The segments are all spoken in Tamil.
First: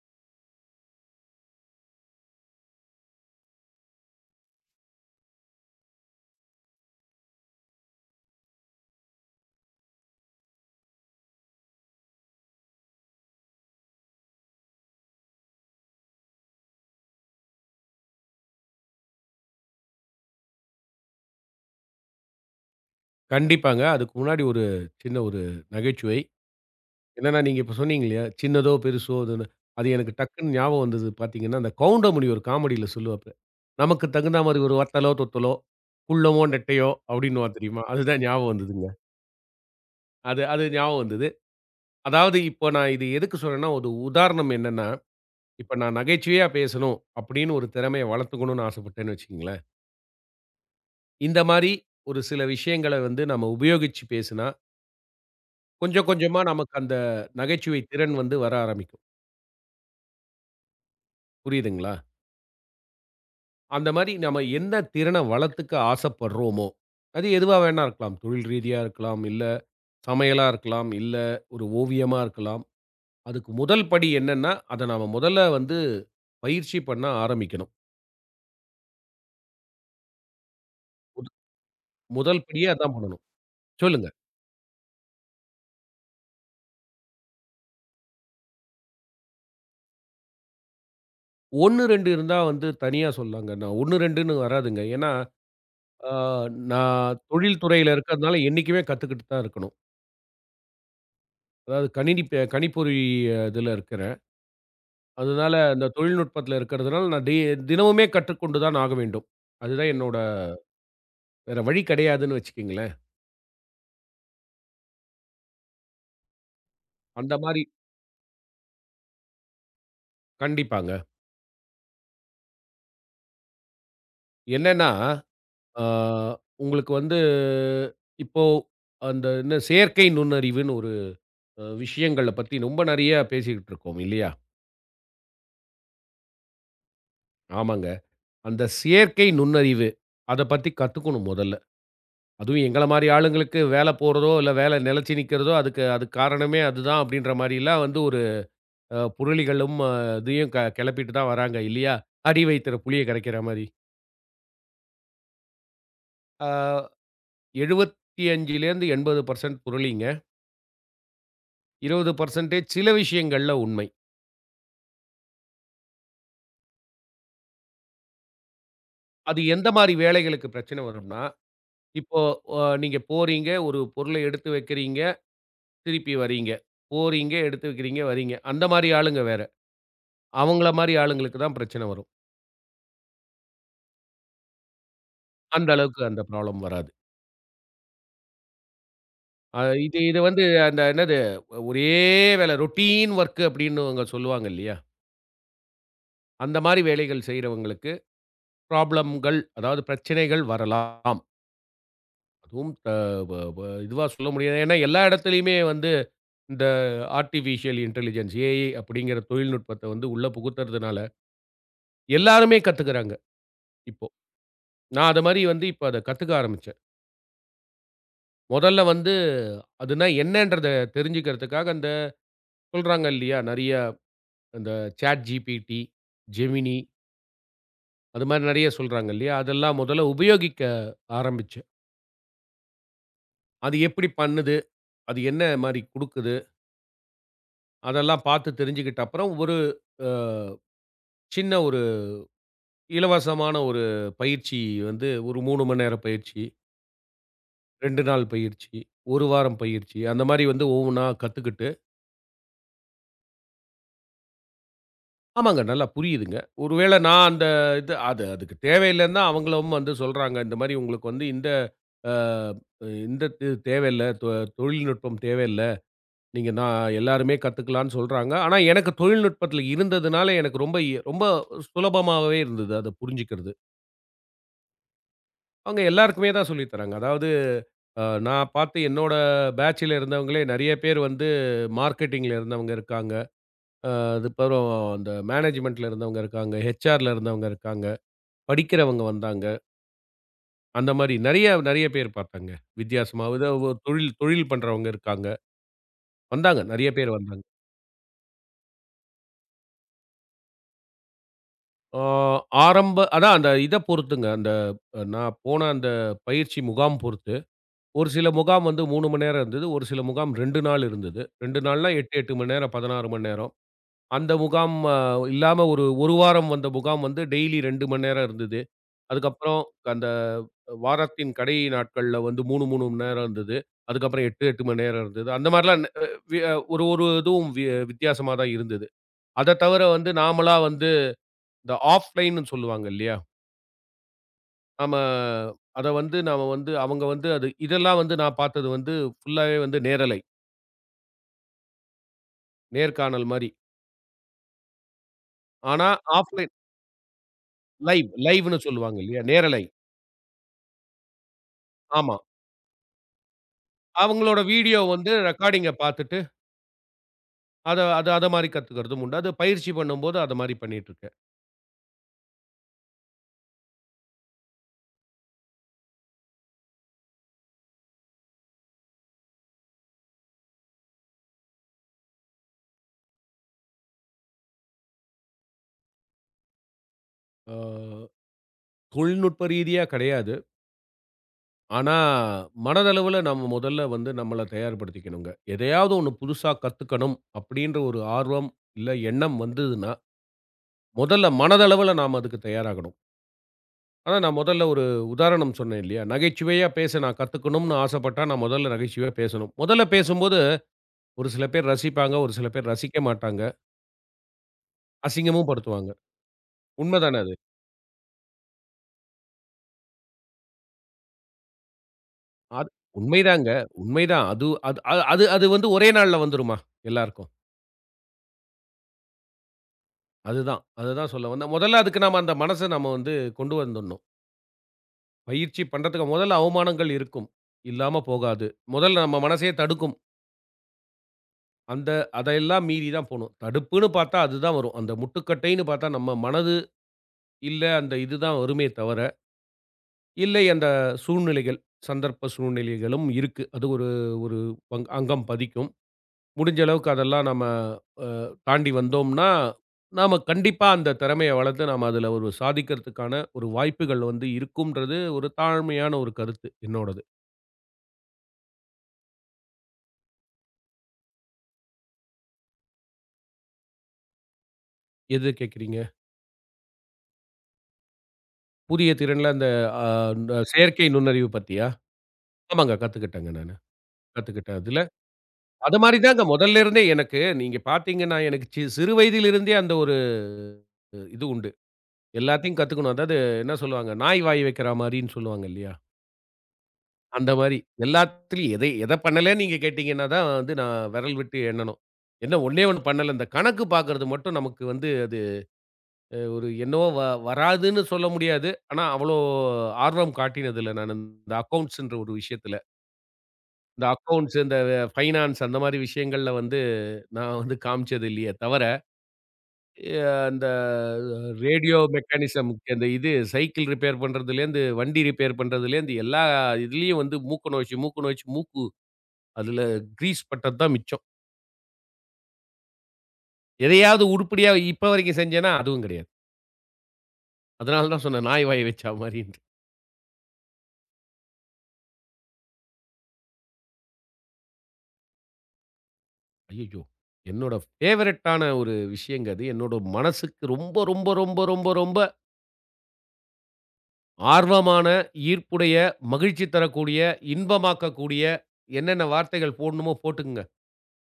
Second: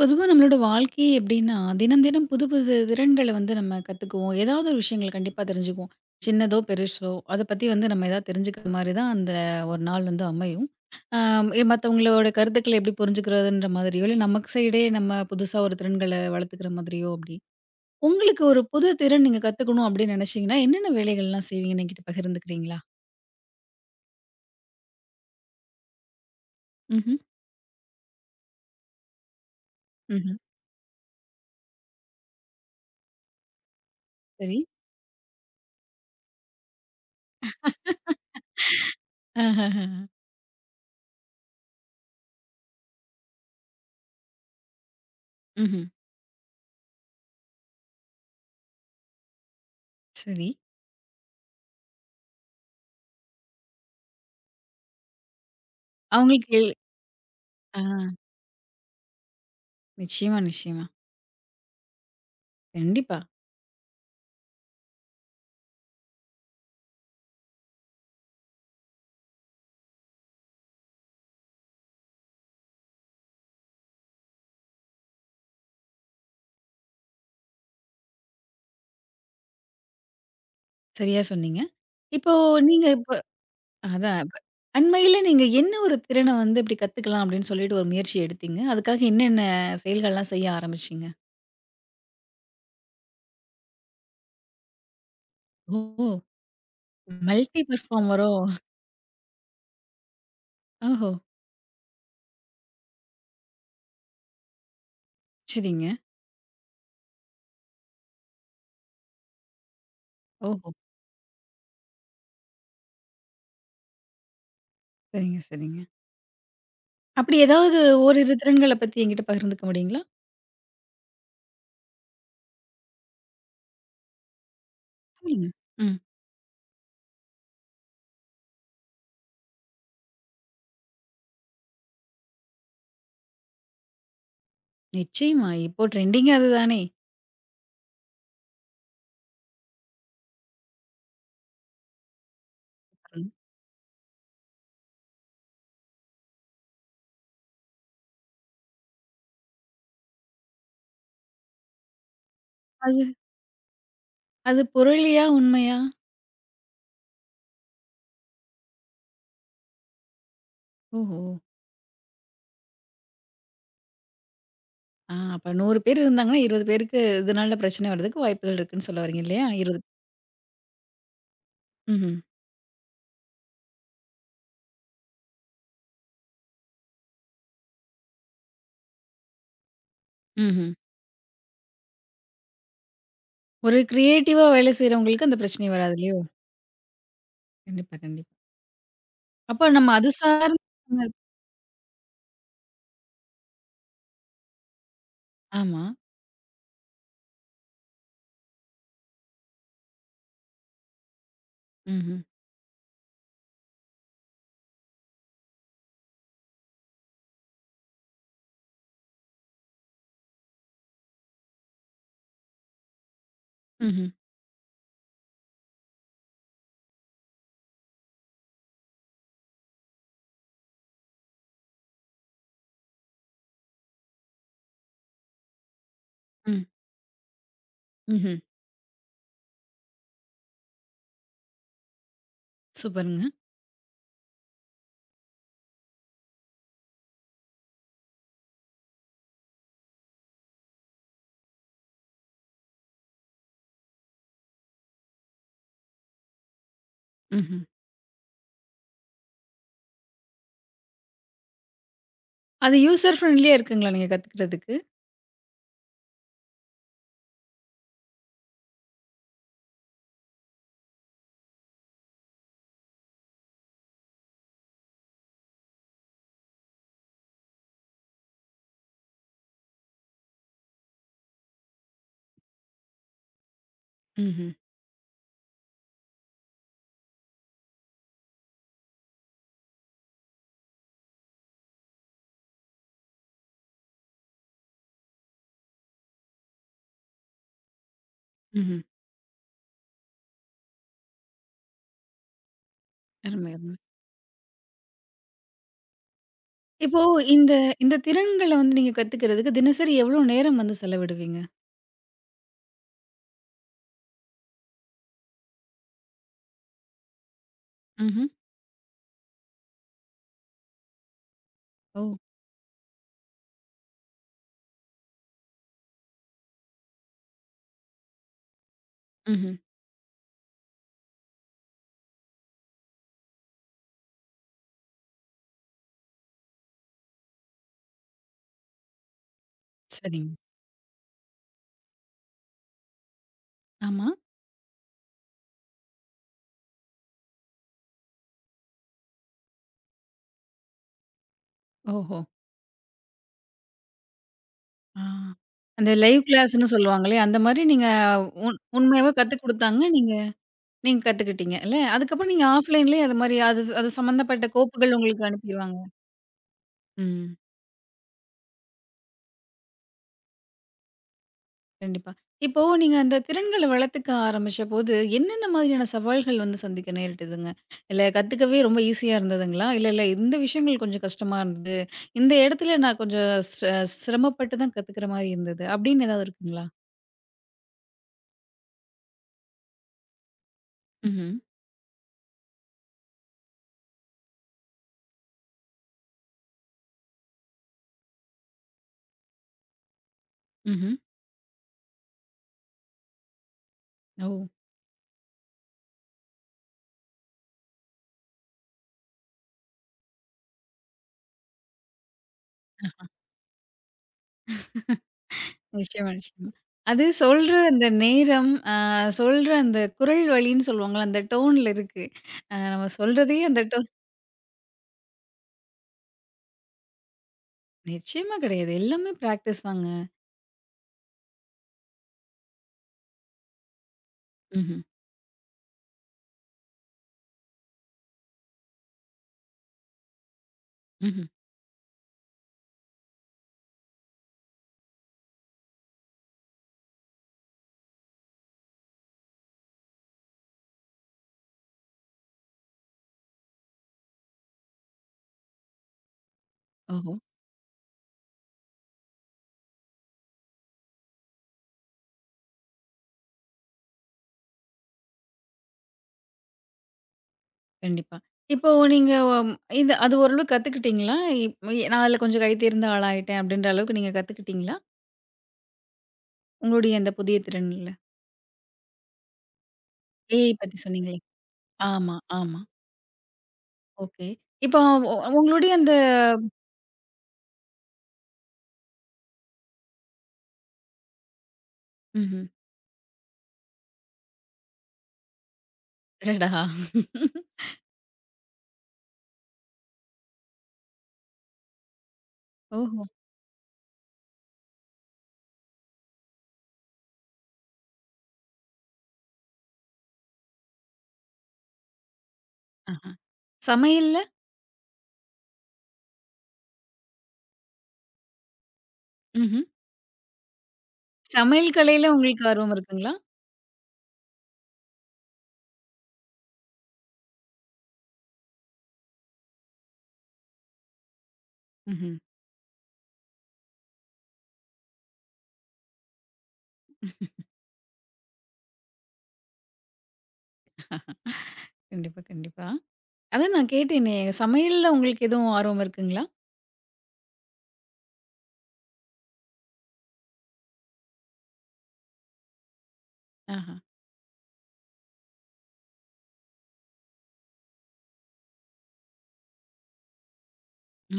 பொதுவா நம்மளோட வாழ்க்கை எப்படின்னா, தினம் தினம் புது புது திறன்கள வந்து நம்ம கத்துக்குவோம். ஏதாவது ஒரு விஷயங்கள் கண்டிப்பா தெரிஞ்சுக்குவோம். சின்னதோ, பெருசோ அத பத்தி வந்து நம்ம ஏதாவது தெரிஞ்சுக்கிற மாரி தான் அந்த ஒரு நாள் வந்து அமையும். அ மத்தவங்களோட கருத்துக்கள எப்படி புரிஞ்சுக்கிறதுன்ற மாதிரியோ, இல்ல நமக்கு சைடே நம்ம புதுசா ஒரு திறன்கள வளர்த்துக்கிற மாதிரியோ அப்படி. உங்களுக்கு ஒரு புது திறன் நீங்க கத்துக்கணும் அப்படின்னு நினைச்சீங்கன்னா, என்னென்ன வேலைகள்லாம் செய்வீங்கன்னு என்கிட்ட பகிர்ந்துக்கிறீங்களா? கண்டிப்பாங்க. அதுக்கு முன்னாடி ஒரு சின்ன நகைச்சுவை. ம்ஹ்ம். என்னன்னா, நீங்க இப்ப சொன்னீங்க இல்லையா? சின்னதோ, பெருசோ அதுன்னு. அது எனக்கு ம்ஹ்ம். டக்குன்னு ஞாபகம் வந்தது பார்த்தீங்கன்னா, அந்த கவுண்டமணி ஒரு காமெடியில சொல்லுவாப்ல. "நமக்கு தகுந்தா சரி. மாரி ஒரு வத்தலோ, தொத்தலோ, குள்ளமோ, நெட்டையோ" அப்படின்னுவான் தெரியுமா? அதுதான் ஞாபகம் வந்ததுங்க. ஆஹஹஹ. அது அது ஞாபகம் வந்தது. அதாவது இப்போ நான் இது எதுக்கு சொல்றேன்னா, ஒரு உதாரணம் என்னன்னா, இப்ப ம்ஹ்ம். நான் நகைச்சுவையா பேசணும் அப்படின்னு ஒரு திறமைய வளர்த்துக்கணும்னு ஆசைப்பட்டேன்னு வச்சுக்கங்களேன். சரி. இந்த மாரி ஒரு சில விஷயங்கள வந்து நம்ம உபயோகிச்சு பேசினா கொஞ்சம் கொஞ்சமா அவங்களுக்கு நமக்கு எல்-. அந்த ஆ நகைச்சுவை திறன் வந்து வர ஆரம்பிக்கும். நிச்சயமா, நிச்சயமா. புரியுதுங்களா? கண்டிப்பா. அந்த மாரி நம்ம என்ன திறன வளர்த்துக்க ஆசைப்படுறோமோ, அது எதுவா வேணா இருக்கலாம். தொழில் ரீதியா இருக்கலாம், இல்ல சமையலா இருக்கலாம், இல்ல ஒரு ஓவியமா இருக்கலாம். அதுக்கு முதல் படி என்னன்னா, அத நாம முதல்ல வந்து பயிற்சி பண்ண ஆரம்பிக்கணும். சரியா முத சொன்னீங்க. இப்போ முதல் படியே நீங்க அதான் இப்ப பண்ணணும். சொல்லுங்க. அதான் இப்ப அண்மையில நீங்க என்ன ஒரு திறன வந்து இப்டி கத்துக்கலாம் அப்டின்னு சொல்லிட்டு ஒரு முயற்சி எடுத்தீங்க? அதுக்காக என்னென்ன செயல்கள்லாம் செய்ய ஆரம்பிச்சீங்க? 1, 2 இருந்தா வந்து தனியா சொல்லலாங்க. நான் 1, 2ன்னு வராதுங்க. ஏன்னா, ஓ! ஆ நான் தொழில் மல்டி துறையில பெர்ஃபார்மரோ? இருக்கிறதுனால என்னைக்குமே கத்துக்கிட்டு தான் இருக்கணும். ஓஹோ! அதாவது கணினி ப கணிப்பொறி இதுல இருக்கிறேன். அதனால அந்த சரிங்க. தொழில்நுட்பத்துல இருக்கிறதுனால நான் தினமுமே கற்றுக்கொண்டு தான் ஆக வேண்டும். அதுதான் என்னோட ஓஹோ! வேற வழி கிடையாதுன்னு வச்சுக்கங்களேன். சரிங்க, சரிங்க. அந்த அப்படி மாரி ஏதாவது ஓரிரு திறன்கள பத்தி என்கிட்ட பகிர்ந்துக்க முடியுங்களா? கண்டிப்பாங்க. என்னன்னா, சொல்லுங்க. ஆ ம். உங்களுக்கு வந்து இப்போ அந்த என்ன செயற்கை நுண்ணறிவுன்னு ஒரு விஷயங்கள பத்தி ரொம்ப நெறைய பேசிக்கிட்டு இருக்கோம் இல்லையா? நிச்சயமா. இப்போ ட்ரெண்டிங்கே அதுதானே. ஆமாங்க. அந்த செயற்கை நுண்ணறிவு அத பத்தி கத்துக்கணும் மொதல்ல. அதுவும் எங்கள மாரி ம். ஆளுங்களுக்கு வேல போறதோ, இல்ல வேல நிலைச்சு நிக்கிறதோ, அதுக்கு அதுக்கு காரணமே அதுதான் அப்படின்ற மாரிலாம் வந்து ஒரு புரளிகளும் இதையும் கெளப்பிட்டு தான் வராங்க இல்லையா? அடி வைத்திற புளிய அது கரைக்கிற மாரி. அது புரளியா? உண்மையா? ஆ. 75லேருந்து 80% புரளிங்க. ஓஹோ! 20% சில விஷயங்கள்ல உண்மை. அப்ப 100 பேர் இருந்தாங்கன்னா, 20 பேருக்கு இதனால பிரச்சனை வர்றதுக்கு வாய்ப்புகள் இருக்குன்னு சொல்ல வர்றீங்க அது இல்லையா? எந்த 20. மாரி வேலைகளுக்கு பிரச்சனை வரும்னா, ம்ஹ்ம். இப்போ நீங்க போறீங்க, ஒரு பொருள எடுத்து வைக்கிறீங்க, திருப்பி வரீங்க. போறீங்க, எடுத்து வைக்கிறீங்க, வரீங்க. அந்த மாரி ஆளுங்க வேற. ம்ஹ்ம். அவங்கள மாரி ஆளுங்களுக்கு தான் பிரச்சனை வரும். ஒரு கிரியேட்டிவா வேலை செய்றவங்களுக்கு அந்த அந்த பிரச்சனை வராது அளவுக்கு இல்லையோ? அந்த ப்ராப்ளம் வராது. கண்டிப்பா, கண்டிப்பா. அ அப்ப நம்ம இது அது இது வந்து சார்ந்த அந்த என்னது, ஒரே வேல ரொட்டீன் வொர்க் அப்டின்னுவங்க சொல்லுவாங்க இல்லையா? ஆமா. அந்த மாரி வேலைகள் செய்றவங்களுக்கு ப்ராப்ளம்கள், அதாவது பிரச்சனைகள் வரலாம். ம்ஹ்ம். அதுவும் அ வ வ இதுவா சொல்ல முடியாது. ஏன்னா, எல்லா இடத்துலயுமே வந்து இந்த ஆர்ட்டிஃபிஷியல் இன்டெலிஜென்ஸ் ஏஐ அப்படிங்கிற தொழில்நுட்பத்த வந்து உள்ள புகுத்துறதுனால, எல்லாருமே கத்துக்குறாங்க ம்ஹ்ம். இப்போ. நான் அது மாரி வந்து இப்ப அத கத்துக்க ஆரம்பிச்சேன். மொதல்ல வந்து அதுனா என்னன்றத தெரிஞ்சுக்கிறதுக்காக அந்த சொல்றாங்க இல்லையா? நெறைய அந்த Chat GPT, ம். Gemini அது ம்ஹ்ம். மாரி நெறைய சொல்றாங்க இல்லையா? அதெல்லாம் முதல்ல உபயோகிக்க ஆரம்பிச்சேன். சூப்பருங்க. அது எப்படி பண்ணுது? அது என்ன மாரி குடுக்குது? அதெல்லாம் பார்த்து தெரிஞ்சுகிட்ட அப்புறம் ஒரு அ சின்ன இலவசமான ஒரு பயிற்சி வந்து ஒரு 3 மணி நேர பயிற்சி, ம்ஹ்ம். 2 நாள் பயிற்சி, 1 வாரம் பயிற்சி அந்த மாரி வந்து ஒவ்வொன்னா கத்துக்கிட்டு, அது யூசர் ஃப்ரெண்ட்லியா இருக்குங்களா நீங்க கத்துக்கிறதுக்கு? ஆமாங்க நல்லா புரியுதுங்க. ஒருவேள நான் அந்த இது அது அதுக்கு தேவையில்லன்னா அவங்களும் வந்து சொல்றாங்க. இந்த மாரி உங்களுக்கு வந்து இந்த அ இந்த இது தேவையில்ல. தொழில்நுட்பம் தேவையில்ல. நீங்க நான் எல்லாருமே கத்துக்கலான்னு சொல்றாங்க. ஆனா, எனக்கு தொழில்நுட்பத்துல இருந்ததுனால எனக்கு ரொம்ப சுலபமாவே இருந்தது அத புரிஞ்சுக்கிறது. ம்ஹ்ம். அவங்க எல்லாருக்குமே தான் சொல்லி தராங்க. அதாவது நான் பார்த்து என்னோட பேட்ச்ல இருந்தவங்களே நெறைய பேர் வந்து மார்க்கெட்டிங்ல இருந்தவங்க இருக்காங்க. அ அதுக்கப்புறம் அந்த மேனேஜ்மென்ட்ல இருந்தவங்க இருக்காங்க. ஹெச்ஆர்ல இருந்தவங்க இருக்காங்க. ம்ஹ்ம். படிக்கிறவங்க வந்தாங்க. அந்த மாரி நெறைய நெறைய பேர் பார்த்தாங்க. வித்தியாசமா. அருமை, அருமை. ஏதோ தொழில் தொழில் பண்றவங்க இருக்காங்க. வந்தாங்க. நெறைய இப்போ பேர் வந்தாங்க. இந்த இந்த திறன்கள வந்து நீங்க கத்துக்கிறதுக்கு தினசரி எவ்ளோ நேரம் வந்து செலவிடுவீங்க? ஆ ஆரம்ப அதான் அந்த இத பொறுத்துங்க. அந்த நான் போன அந்த பயிற்சி முகாம் பொறுத்து. ஒரு ம்ஹ்ம். சில முகாம் வந்து 3 மணி நேரம் இருந்தது. ஒரு சில முகாம் 2 நாள் இருந்தது. 2 நாள்னா ஓ! 8, 8 மணி நேரம், 16 மணி நேரம். அந்த முகாம் இல்லாம ஒரு 1 வாரம் வந்த முகாம் வந்து டெய்லி 2 மணி நேரம் இருந்தது. ம்ஹ்ம். அதுக்கப்புறம் அந்த வாரத்தின் கடை நாட்கள்ல வந்து 3, 3 மணி நேரம் இருந்தது. அதுக்கப்புறம் 8, 8 மணி நேரம் இருந்தது. அந்த மாரிலாம் ந அ வி ஒரு ஒரு இதுவும் வித்தியாசமா தான் இருந்தது. அத தவிர வந்து சரிங்க. நாமளா வந்து இந்த ஆஃப்லைன்னு சொல்லுவாங்க இல்லையா? ஆமா. நாம அத வந்து நாம வந்து அவங்க வந்து அது இதெல்லாம் வந்து நான் பார்த்தது வந்து ஃபுல்லாவே வந்து நேரலை. ஓஹோ! நேர்காணல் மாரி. ஆ. ஆனா, அந்த லைவ் ஆஃப்லைன் கிளாஸ்ன்னு சொல்லுவாங்களே, அந்த மாரி நீங்க லைவ் லைவ்ன்னு சொல்லுவாங்க உண்மையாவே இல்லையா? கத்துக் நேரலை. குடுத்தாங்க. நீங்க நீங்க கத்துக்கிட்டீங்க இல்ல. ஆமா. அதுக்கப்புறம் நீங்க ஆஃப்லைன்லயே அது மாரி அது அது அவங்களோட சம்மந்தப்பட்ட வீடியோ கோப்புகள் வந்து உங்களுக்கு ரெக்கார்டிங்க அனுப்பிருவாங்க. பார்த்துட்டு, ம். அத அத அத மாரி கத்துக்கிறதும் உண்டு. அது பயிற்சி பண்ணும்போது அது மாரி பண்ணிட்டுருக்கேன். கண்டிப்பா. இப்போ நீங்க அந்த திறன்கள வளர்த்துக்க ஆரம்பிச்சபோது, என்னென்ன மாதிரியான சவால்கள் வந்து சந்திக்க நேரிட்டதுங்க? இல்ல கத்துக்கவே ரொம்ப ஈஸியா இருந்ததுங்களா? இல்ல, இல்ல இந்த விஷயங்கள் கொஞ்சம் கஷ்டமா இருந்தது. இந்த இடத்துல நான் கொஞ்சம் சிரமப்பட்டு தான் கத்துக்கிற மாரி இருந்தது. அப்படின்னு ஏதாவது இருக்குங்களா? ஆ தொழில்நுட்ப ரீதியா கிடையாது. ம்ஹ்ம். ஆனா, மனதளவுல நம்ம முதல்ல வந்து நம்மள தயார்படுத்திக்கணுங்க. எதையாவது ஒண்ணு புதுசா கத்துக்கணும் அப்படின்ற ஒரு ஆர்வம், இல்ல எண்ணம் வந்ததுன்னா, ம்ஹ்ம். முதல்ல மனதளவுல நாம அதுக்கு தயாராகணும். ஆனா, ஓ! நான் முதல்ல ஒரு உதாரணம் சொன்னேன் இல்லையா? நகைச்சுவையா பேச நான் கத்துக்கணும்னு ஆசைப்பட்டா, நான் முதல்ல நகைச்சுவையா பேசணும். முதல்ல பேசும்போது, ஒரு சில பேர் ரசிப்பாங்க, ஒரு சில பேர் ரசிக்க மாட்டாங்க. அசிங்கமும் படுத்துவாங்க. நிச்சயமா, நிச்சயமா. அது உண்மதானே அது? சொல்ற அந்த நேரம், சொல்ற அந்த குரல் வழின்னு சொல்லுவாங்கல்ல, அந்த டோன்ல இருக்கு. அது நம்ம சொல்றதே உண்மைதாங்க. அந்த டோன். உண்மைதான். அது அது அது அது அது வந்து ஒரே நாள்ல வந்துருமா? எல்லாருக்கும். நிச்சயமா கிடையாது. எல்லாமே பிராக்டிஸ் தாங்க. அதுதான். அதுதான் சொல்ல வந்தேன். முதல்ல அதுக்கு நாம அந்த மனச நம்ம வந்து கொண்டு வந்துடணும். ம்ஹ்ம், பயிற்சி பண்றதுக்கு முதல்ல அவமானங்கள் இருக்கும். இல்லாம போகாது. முதல்ல நம்ம மனசே தடுக்கும். ம்ஹ்ம். அந்த அதையெல்லாம் மீறி தான் போணும். தடுப்புன்னு பார்த்தா, அதுதான் வரும். அந்த முட்டுக்கட்டைன்னு பார்த்தா, நம்ம மனது இல்ல அந்த இதுதான் வருமே தவிர, இல்லை அந்த சூழ்நிலைகள், சந்தர்ப்ப சூழ்நிலைகளும் இருக்கு. அது ஒரு ஒரு பங் அங்கம் பதிக்கும். முடிஞ்ச அளவுக்கு ஓஹோ! அதெல்லாம் நம்ம அ தாண்டி வந்தோம்னா, நாம கண்டிப்பா அந்த திறமைய வளர்த்து நாம அதுல ஒரு சாதிக்கிறதுக்கான ஒரு வாய்ப்புகள் வந்து இருக்கும்ன்றது ஒரு தாழ்மையான ஒரு கருத்து என்னோடது. கண்டிப்பா. இப்போ நீங்க இது அது ஓரளவுக்கு கத்துக்கிட்டீங்களா? நான் அதுல கொஞ்சம் கை தேர்ந்த ஆளாயிட்டேன் அப்படின்ற அளவுக்கு நீங்க கத்துக்கிட்டீங்களா? எது கேட்கிறீங்க? உங்களுடைய அந்த புதிய திறன்ல? புதிய திறன்ல அந்த அ ஏஐ பத்தி செயற்கை சொன்னீங்களே. நுண்ணறிவு பத்தியா? ஆமா, ஆமா. ஆமாங்க. கத்துக்கிட்டேங்க நானு. ஓகே. கத்துக்கிட்டேன் இப்போ அதுல. உங்களுடைய அது அந்த. மாரி தாங்க முதல்ல இருந்தே எனக்கு. நீங்க பார்த்தீங்கன்னா, எனக்கு சிறு வயதிலிருந்தே அந்த ஒரு இது உண்டு. ம்ஹ்ம். எல்லாத்தையும் கத்துக்கணும். அதாவது என்ன சொல்லுவாங்க, நாய் வாய் வைக்கிறா மாரின்னு சொல்லுவாங்க இல்லையா? அடடா! அந்த மாரி. எல்லாத்துலயும் எத பண்ணலன்னு நீங்க கேட்டீங்கன்னா தான் வந்து நான் விரல் விட்டு எண்ணணும். என்ன ஒண்ணே ஒண்ணு ஓஹோ! பண்ணல. இந்த கணக்கு பார்க்கறது மட்டும் நமக்கு வந்து அது அ ஒரு என்னவோ வ வராதுன்னு சொல்ல முடியாது. ஆனா அவ்வளோ ஆர்வம் காட்டினதில்ல நானு இந்த அக்கவுண்ட்ஸ்ன்ற ஒரு விஷயத்துல. ஆஹா. இந்த சமையல். அக்கவுண்ட்ஸ், இந்த ஃபைனான்ஸ் அந்த மாரி விஷயங்கள்ல வந்து நான் வந்து காமிச்சது இல்லையே தவர ம்ஹ்ம். எ அந்த சமையல் ரேடியோ கலையில உங்களுக்கு ஆர்வம் மெக்கானிசம்க்கு அந்த இது இருக்குங்களா? சைக்கிள் ரிப்பேர் பண்றதுலேருந்து, வண்டி ரிப்பேர் பண்றதுலேருந்து, எல்லா இதுலயும் வந்து மூக்கு நுழைச்சு, மூக்கு நுழைச்சு மூக்கு அதுல கிரீஸ் பட்டது தான் மிச்சம். ம்ஹ்ம். எதையாவது உருப்படியா இப்ப வரைக்கும் செஞ்சேன்னா, அதுவும் கிடையாது. அதனால தான் சொன்னேன், நாய் வாய் வச்சா மாரின்ட்டு. கண்டிப்பா, கண்டிப்பா. அதான் நான் கேட்டேனே! சமையல்ல உங்களுக்கு எதுவும் ஆர்வம் இருக்குங்களா? ஐயய்யோ! என்னோட ஃபேவரைட்டான ஒரு விஷயங்க அது. என்னோட மனசுக்கு ரொம்ப, ரொம்ப, ரொம்ப, ரொம்ப, ரொம்ப ஆஹா. ஆர்வமான, ஈர்ப்புடைய, மகிழ்ச்சி தரக்கூடிய, இன்பமாக்கக்கூடிய, என்னென்ன வார்த்தைகள் போடணுமோ போட்டுக்குங்க.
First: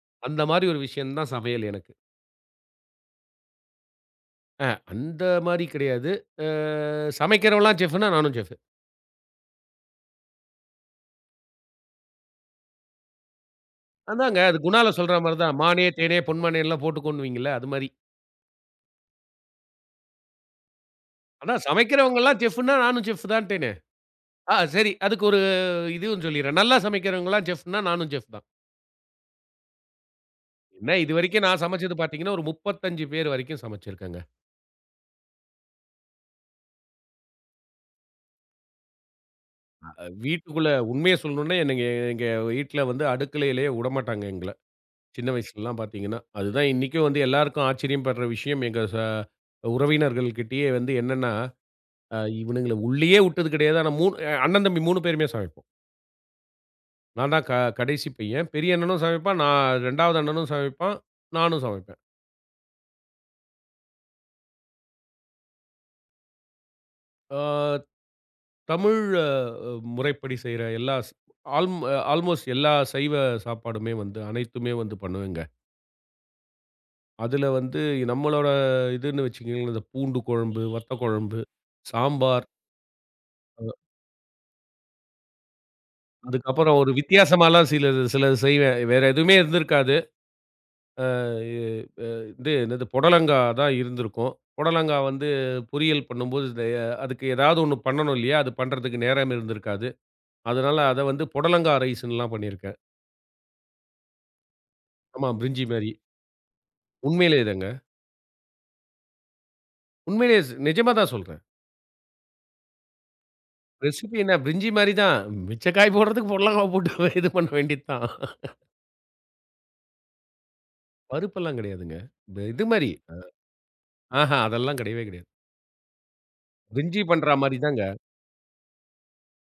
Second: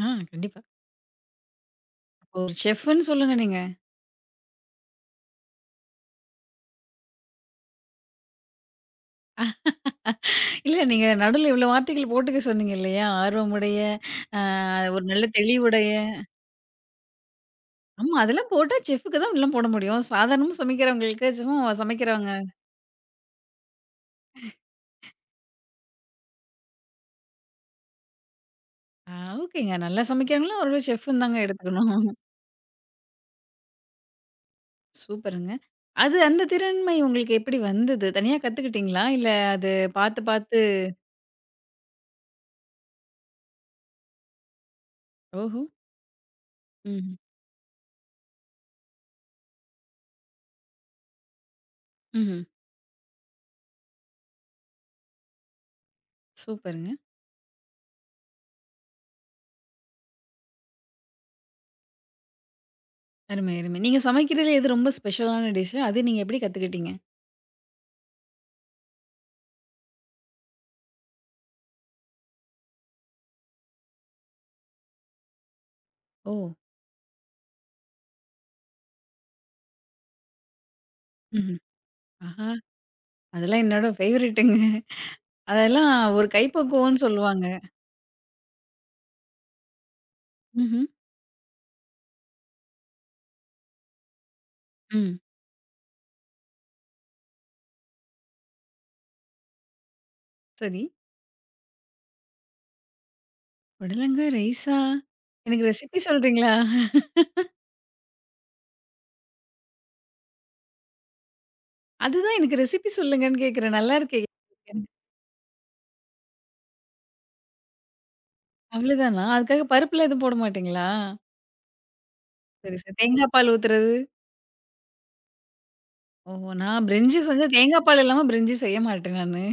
ஆ அந்த கண்டிப்பா. மாரி ஒரு விஷயம் தான் சமையல் எனக்கு. அப்போ ஒரு செஃப்ன்னு சொல்லுங்க நீங்க. அ அந்த மாரி கிடையாது. அ சமைக்கிறவன்லாம் செஃப்னா நானும் செஃப். இல்ல நீங்க நடுவுல இவ்ளோ வார்த்தைகள் போட்டுக்க சொன்னீங்க இல்லையா? ஆர்வமுடைய, அதாங்க அ அது குணால ஒரு சொல்ற நல்ல மாரி தான். மானே, தெளிவுடைய. தேனே, பொன்மானேன்லாம் போட்டுக்கோன்னுவீங்கல்ல அது மாரி. ஆமா அதெல்லாம் போட்டா செஃப்‌க்கு தான் எல்லாம் போட முடியும். சாதாரணமா சமைக்கிறவங்களுக்கு சும்மா அதான் சமைக்கிறவங்க. சமைக்கிறவங்கலாம் செஃப்னா நானும் செஃப் தான்ட்டேனே. ஆ சரி அதுக்கு ஒரு இதுவும் சொல்லிர்றேன். நல்லா சமைக்கிறவங்கலாம் செஃப்னா நானும் செஃப் தான். ஆ ஓகேங்க. நல்லா சமைக்கிறவங்களும் ஒரு என்ன செஃப்‌ன்னு தாங்க இதுவரைக்கும் நான் எடுத்துக்கணும். சமைச்சது பார்த்தீங்கன்னா, ஒரு 35 பேர் வரைக்கும் சமைச்சிருக்கேங்க. சூப்பருங்க. அது அந்த திறன்மை உங்களுக்கு எப்படி வந்தது? தனியா கத்துக்கிட்டீங்களா? இல்ல அது அ. அ பார்த்து பார்த்து. வீட்டுக்குள்ள உண்மைய சொல்லணும்னா என்னங்க எங்க வீட்ல வந்து அடுக்கலையிலேயே உடமாட்டாங்க எங்கள. சின்ன ஓஹோ! வயசுலலாம் பார்த்தீங்கன்னா. அதுதான் இன்னைக்கும் ம்ஹ்ம். வந்து எல்லாருக்கும் ஆச்சரியம் படுற விஷயம் எங்க ச உறவினர்கள்கிட்டயே வந்து என்னன்னா ம்ஹ்ம். இவனுங்கள உள்ளேயே உட்டது கிடையாது. ஆனா 3 அண்ணன், தம்பி 3 பேருமே சமைப்போம். சூப்பருங்க. நான் தான் கடைசி பையன். பெரிய அண்ணனும் சமைப்பான், நான் 2வது அண்ணனும் சமைப்பான், நானும் சமைப்பேன். அருமை, அருமை. நீங்க சமைக்கிறதுல எது ரொம்ப ஸ்பெஷலான டிஷ்? அது நீங்க எப்படி கத்துக்கிட்டீங்க? ஆ தமிழ் அ முறைப்படி செய்ற எல்லா ஸ் ஆல்ம் ஆல்மோஸ்ட் எல்லா சைவ சாப்பாடுமே வந்து அனைத்துமே வந்து பண்ணுவேங்க. ஓ! அதுல வந்து நம்மளோட இதுன்னு வச்சுக்கங்களேன், இந்த பூண்டு குழம்பு, வத்த குழம்பு, ம்ஹ்ம். சாம்பார், ஆஹா! அதெல்லாம் என்னோட ஃபேவரைட்டுங்க. அதெல்லாம் ஒரு அதுக்கப்புறம் ஒரு கைப்பக்குவம்ன்னு சொல்லுவாங்க. வித்தியாசமாலாம் சிலது சிலது செய்வேன். வேற எதுவுமே இருந்திருக்காது. ம்ஹ்ம். அ இது என்னது புடலங்கா தான் இருந்திருக்கும். புடலங்கா ம். வந்து பொரியல் பண்ணும்போது இந்த அதுக்கு ஏதாவது ஒண்ணு பண்ணணும் இல்லையா? அது பண்றதுக்கு நேரம் இருந்திருக்காது. அதனால சரி. அத வந்து புடலங்கா ரைஸ்ன்னுலாம் பண்ணியிருக்கேன். புடலங்கா ரைஸா? ஆமா, பிரிஞ்சி எனக்கு மாரி. ரெசிபி சொல்றீங்களா? உண்மையிலேயே தாங்க. உண்மையிலேயே நிஜமா தான் சொல்றேன். அதுதான் எனக்கு ரெசிபி சொல்லுங்கன்னு கேட்கிறேன். நல்லா ரெசிபி இருக்கே! என்ன பிரிஞ்சி மாரி தான். மிச்ச காய் போடுறதுக்கு புடலங்காவ போட்டு இது பண்ண வேண்டியது தான். அவ்வளோதானா? அதுக்காக பருப்புலாம் எதுவும் போட மாட்டீங்களா? பருப்பெல்லாம் கிடையாதுங்க. இந்த இது சரி, மாரி சரி. தேங்காய் பால் ஊத்துறது? ஆஹா அதெல்லாம் கிடையவே கிடையாது. ஓஹோ! நான் பிரிஞ்சி பிரிஞ்சி பண்றா செஞ்சா மாரி தாங்க. தேங்காய் பால் இல்லாம பிரிஞ்சி செய்ய மாட்டேன் நானு.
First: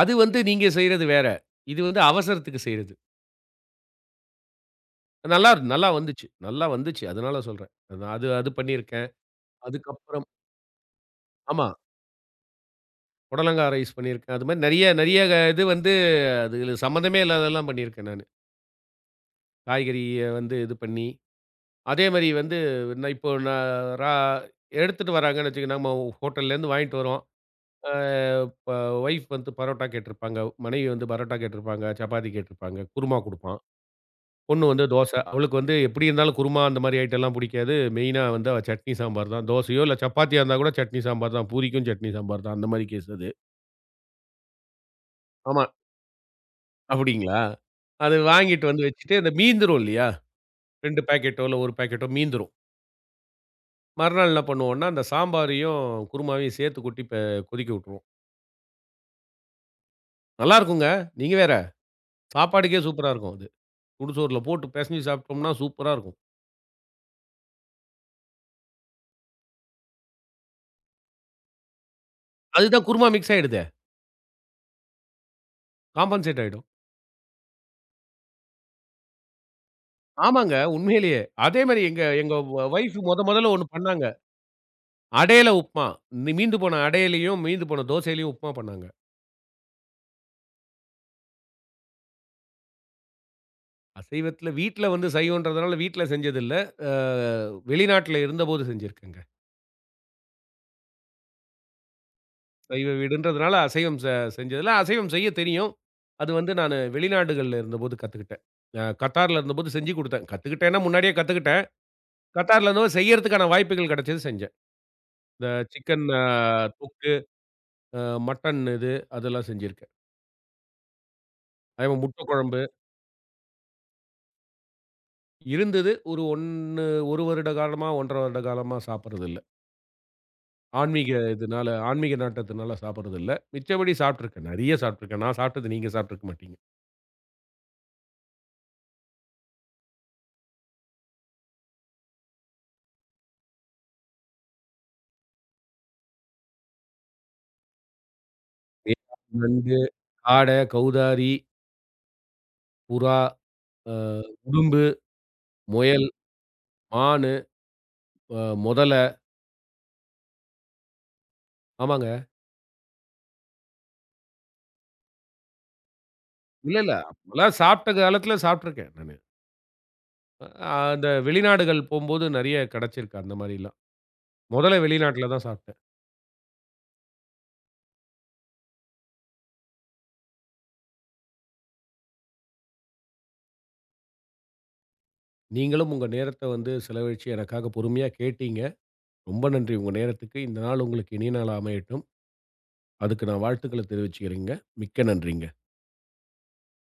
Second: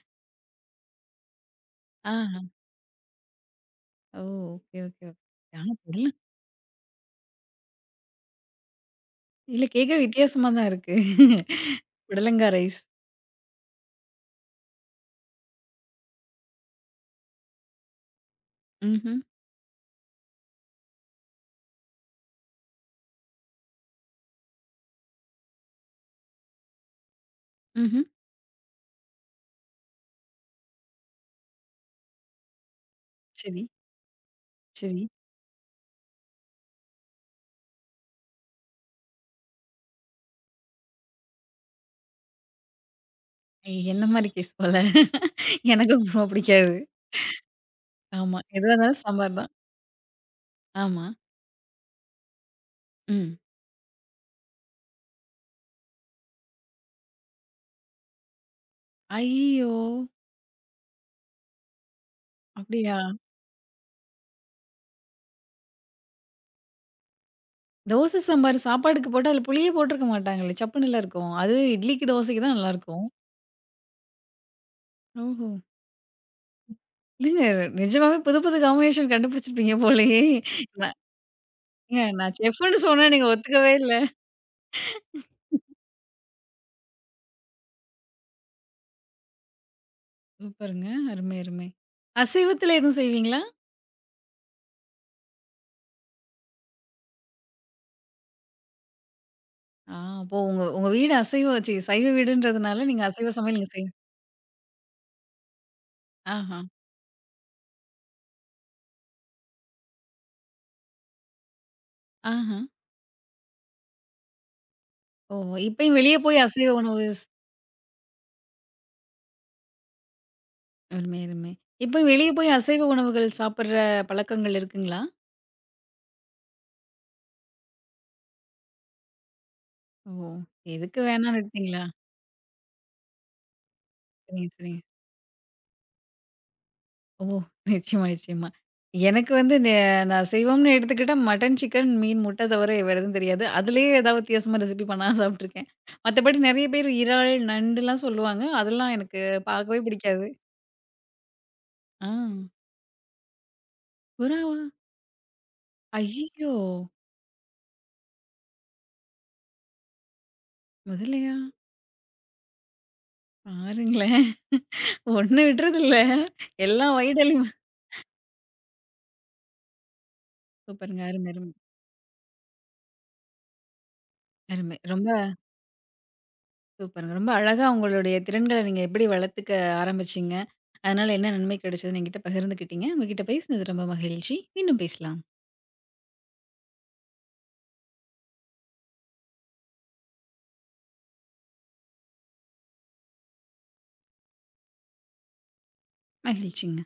அது வந்து நீங்க செய்றது வேற. இது வந்து ஆஹா. அவசரத்துக்கு செய்றது. ஓ! Okay, okay, okay. ஆனா நல்லா வந்துச்சு. நல்லா வந்துச்சு. அதனால சொல்றேன். அது அது அது பண்ணியிருக்கேன். இல்ல கேட்க அதுக்கப்புறம் வித்தியாசமா தான் இருக்கு. ஆமா. புடலங்காய் ரைஸ். புடலங்கா ரைஸ் பண்ணியிருக்கேன். அது மாரி நெறைய நெறைய இது வந்து அதுல சம்மந்தமே இல்லாததெல்லாம் பண்ணியிருக்கேன் நானு. ம்ஹ்ம், காய்கறிய வந்து இது பண்ணி, அதே மாரி வந்து நான் இப்போ நான் ரா எடுத்துட்டு வராங்கன்னு வச்சுக்கங்க, நம்ம ஹோட்டல்லேருந்து வாங்கிட்டு வரோம். அ ம்ஹ்ம். ப ஒய்ஃப் வந்து பரோட்டா கேட்டிருப்பாங்க. மனைவி வந்து பரோட்டா கேட்டிருப்பாங்க, சப்பாத்தி கேட்டிருப்பாங்க, குருமா குடுப்பான். சரி, பொண்ணு வந்து சரி. தோசை. அவளுக்கு வந்து எப்படி இருந்தாலும் குருமா அந்த மாரி ஐட்டம்லாம் புடிக்காது. மெயினா வந்து அவ சட்னி சாம்பார் தான். தோசையோ இல்ல சப்பாத்தியா இருந்தா கூட சட்னி சாம்பார் தான். பூரிக்கும் சட்னி சாம்பார் தான். அந்த மாரி கேஸ் அது. என்ன மாரி கேஸ் போல. ஆமா. எனக்கு உப்புமா பிடிக்காது. அப்படிங்களா? அது ஆமா. வாங்கிட்டு எதுவா வந்து இருந்தாலும் வச்சுட்டு அந்த சாம்பார் தான். மீந்துரும் இல்லையா? 2 ஆமா. பாக்கெட்டோ இல்ல 1 பாக்கெட்டோ மீந்துரும். ம். மறுநாள் என்ன பண்ணுவோம்னா, அந்த சாம்பாரையும், குருமாவையும் சேர்த்து கொட்டி ப கொதிக்க விட்டுருவோம். ஐய்யய்யோ! நல்லாருக்குங்க. நீங்க வேற. சாப்பாட்டுக்கே அப்படியா? சூப்பரா இருக்கும் அது. சுடுசோறுல போட்டு பெசஞ்சு சாப்பிட்டோம்னா சூப்பரா இருக்கும். தோசை சாம்பார் சாப்பாடுக்கு போட்டா அதுல புளியே போட்டிருக்க மாட்டாங்களே! சப்புன்னுல இருக்கும். அது இட்லிக்கு, தோசைக்கு தான் அதுதான் நல்லாருக்கும். குருமா மிக்ஸ் ஆயிடுதே! ஓஹோ! காம்பன்சேட் ஆயிடும். இல்லங்க நிஜமாவே புது புது காம்பினேஷன் கண்டுபிடிச்சிருப்பீங்க போலயே! ஆமாங்க. உண்மையிலேயே. அதே மாரி எங்க ஏங்க நான் எங்க வ செஃப்ன்னு வைஃப் சொன்னா நீங்க மொதல்ல ஒண்ணு ஒத்துக்கவே இல்ல. பண்ணாங்க. அடையில உப்புமா. இந்த மீந்து போன அடையிலயும், மீந்து போன தோசையிலயும் உப்புமா பண்ணாங்க. சூப்பருங்க. அருமை, அருமை. அசைவத்தில எதுவும் செய்வீங்களா? அசைவத்தில வீட்ல வந்து சைவம்ன்றதுனால வீட்ல செஞ்சதில்ல. அ வெளிநாட்ல இருந்தபோது செஞ்சிருக்கேங்க. ஆ அப்போ உங்க உங்க வீடு அசைவ சைவ வீடுன்றதுனால சைவ நீங்க அசைவ வீடுன்றதுனால சமையல் நீங்க செய். அசைவம் செ செஞ்சதில்ல. அசைவம் செய்ய தெரியும். அது வந்து ஆஹா, நானு வெளிநாடுகள்ல இருந்தபோது கத்துக்கிட்டேன். கத்தார்ல இருந்தபோது செஞ்சு குடுத்தேன். கத்துக்கிட்டேன்னா முன்னாடியே கத்துக்கிட்டேன். ஆஹா. கத்தார்ல இருந்தபோது செய்யறதுக்கான வாய்ப்புகள் கிடைச்சது செஞ்சேன். ஓ! இந்த இப்பயும் சிக்கன் வெளிய போய் அசைவ உணவு தொக்கு, அ மட்டன் இது அதெல்லாம் செஞ்சிருக்கேன். அருமை, அருமை. அதே மாரி இப்பயும் முட்டை வெளிய போய் குழம்பு. அசைவ உணவுகள் சாப்பிடுற பழக்கங்கள் இருக்குங்களா? இருந்தது. ஒரு 1 வருட காலமா, 1 1/2 வருட காலமா சாப்பிடுறது இல்ல. ஓ! எதுக்கு வேணான்னு விட்டீங்களா? ஆன்மீக நாட்டத்துனால சாப்பிடுறது இல்ல. மிச்சபடி சாப்பிட்டுருக்கேன். சரிங்க, நெறைய சரிங்க. சாப்பிட்டுருக்கேன். நான் சாப்பிட்டது நீங்க சாப்ட்டுருக்க மாட்டீங்க. ஓ! நிச்சயமா, நிச்சயமா. எனக்கு வந்து நான் சைவம்னு எடுத்துக்கிட்டா மட்டன், சிக்கன், மீன், முட்டை தவிர வேற எதுவும் தெரியாது. அதிலேயே ஏதாவது வித்தியாசமா ரெசிபி பண்ணா சாப்ட்டுருக்கேன். மத்தபடி நெறைய பேர் இறால், நண்டுலாம் சொல்லுவாங்க. அதெல்லாம் தேவா, எனக்கு பார்க்கவே நண்டு, பிடிக்காது. காட, கௌதாரி, ஆ புறா, அ புறாவா? உடும்பு, முயல், ஐய்யய்யோ! மானு, அ மொதல முதலையா? ஆமாங்க. பாருங்களேன். ஒண்ணு விட்றதில்ல. இல்ல, எல்லா இல்ல. வகையிலும் அப்பலாம் சாப்பிட்ட காலத்துல சாப்பிட்டுருக்கேன் நானு. அ சூப்பருங்க. அந்த அருமை, அருமை, வெளிநாடுகள் போம்போது நெறைய கெடைச்சிருக்கு அந்த மாரிலாம். அருமை. மொதல்ல ரொம்ப வெளிநாட்ல தான் சாப்பிட்டேன். சூப்பருங்க. ரொம்ப அழகா உங்களுடைய திறன்கள நீங்க எப்படி வளர்த்துக்க ஆரம்பிச்சீங்க? அதனால என்ன நன்மை கிடைச்சதுன்னு என்கிட்ட பகிர்ந்துக்கிட்டீங்க. உங்ககிட்ட பேசினது ரொம்ப மகிழ்ச்சி. மீண்டும் பேசலாம். நீங்களும் உங்க நேரத்த வந்து செலவழிச்சு எனக்காக பொறுமையா கேட்டீங்க. ரொம்ப நன்றி உங்க நேரத்துக்கு. இந்த நாள் உங்களுக்கு இனிய நாளா அமையட்டும். அதுக்கு நான் வாழ்த்துக்கள தெரிவிச்சுக்கிறேங்க. மிக்க நன்றிங்க. மகிழ்ச்சிங்க.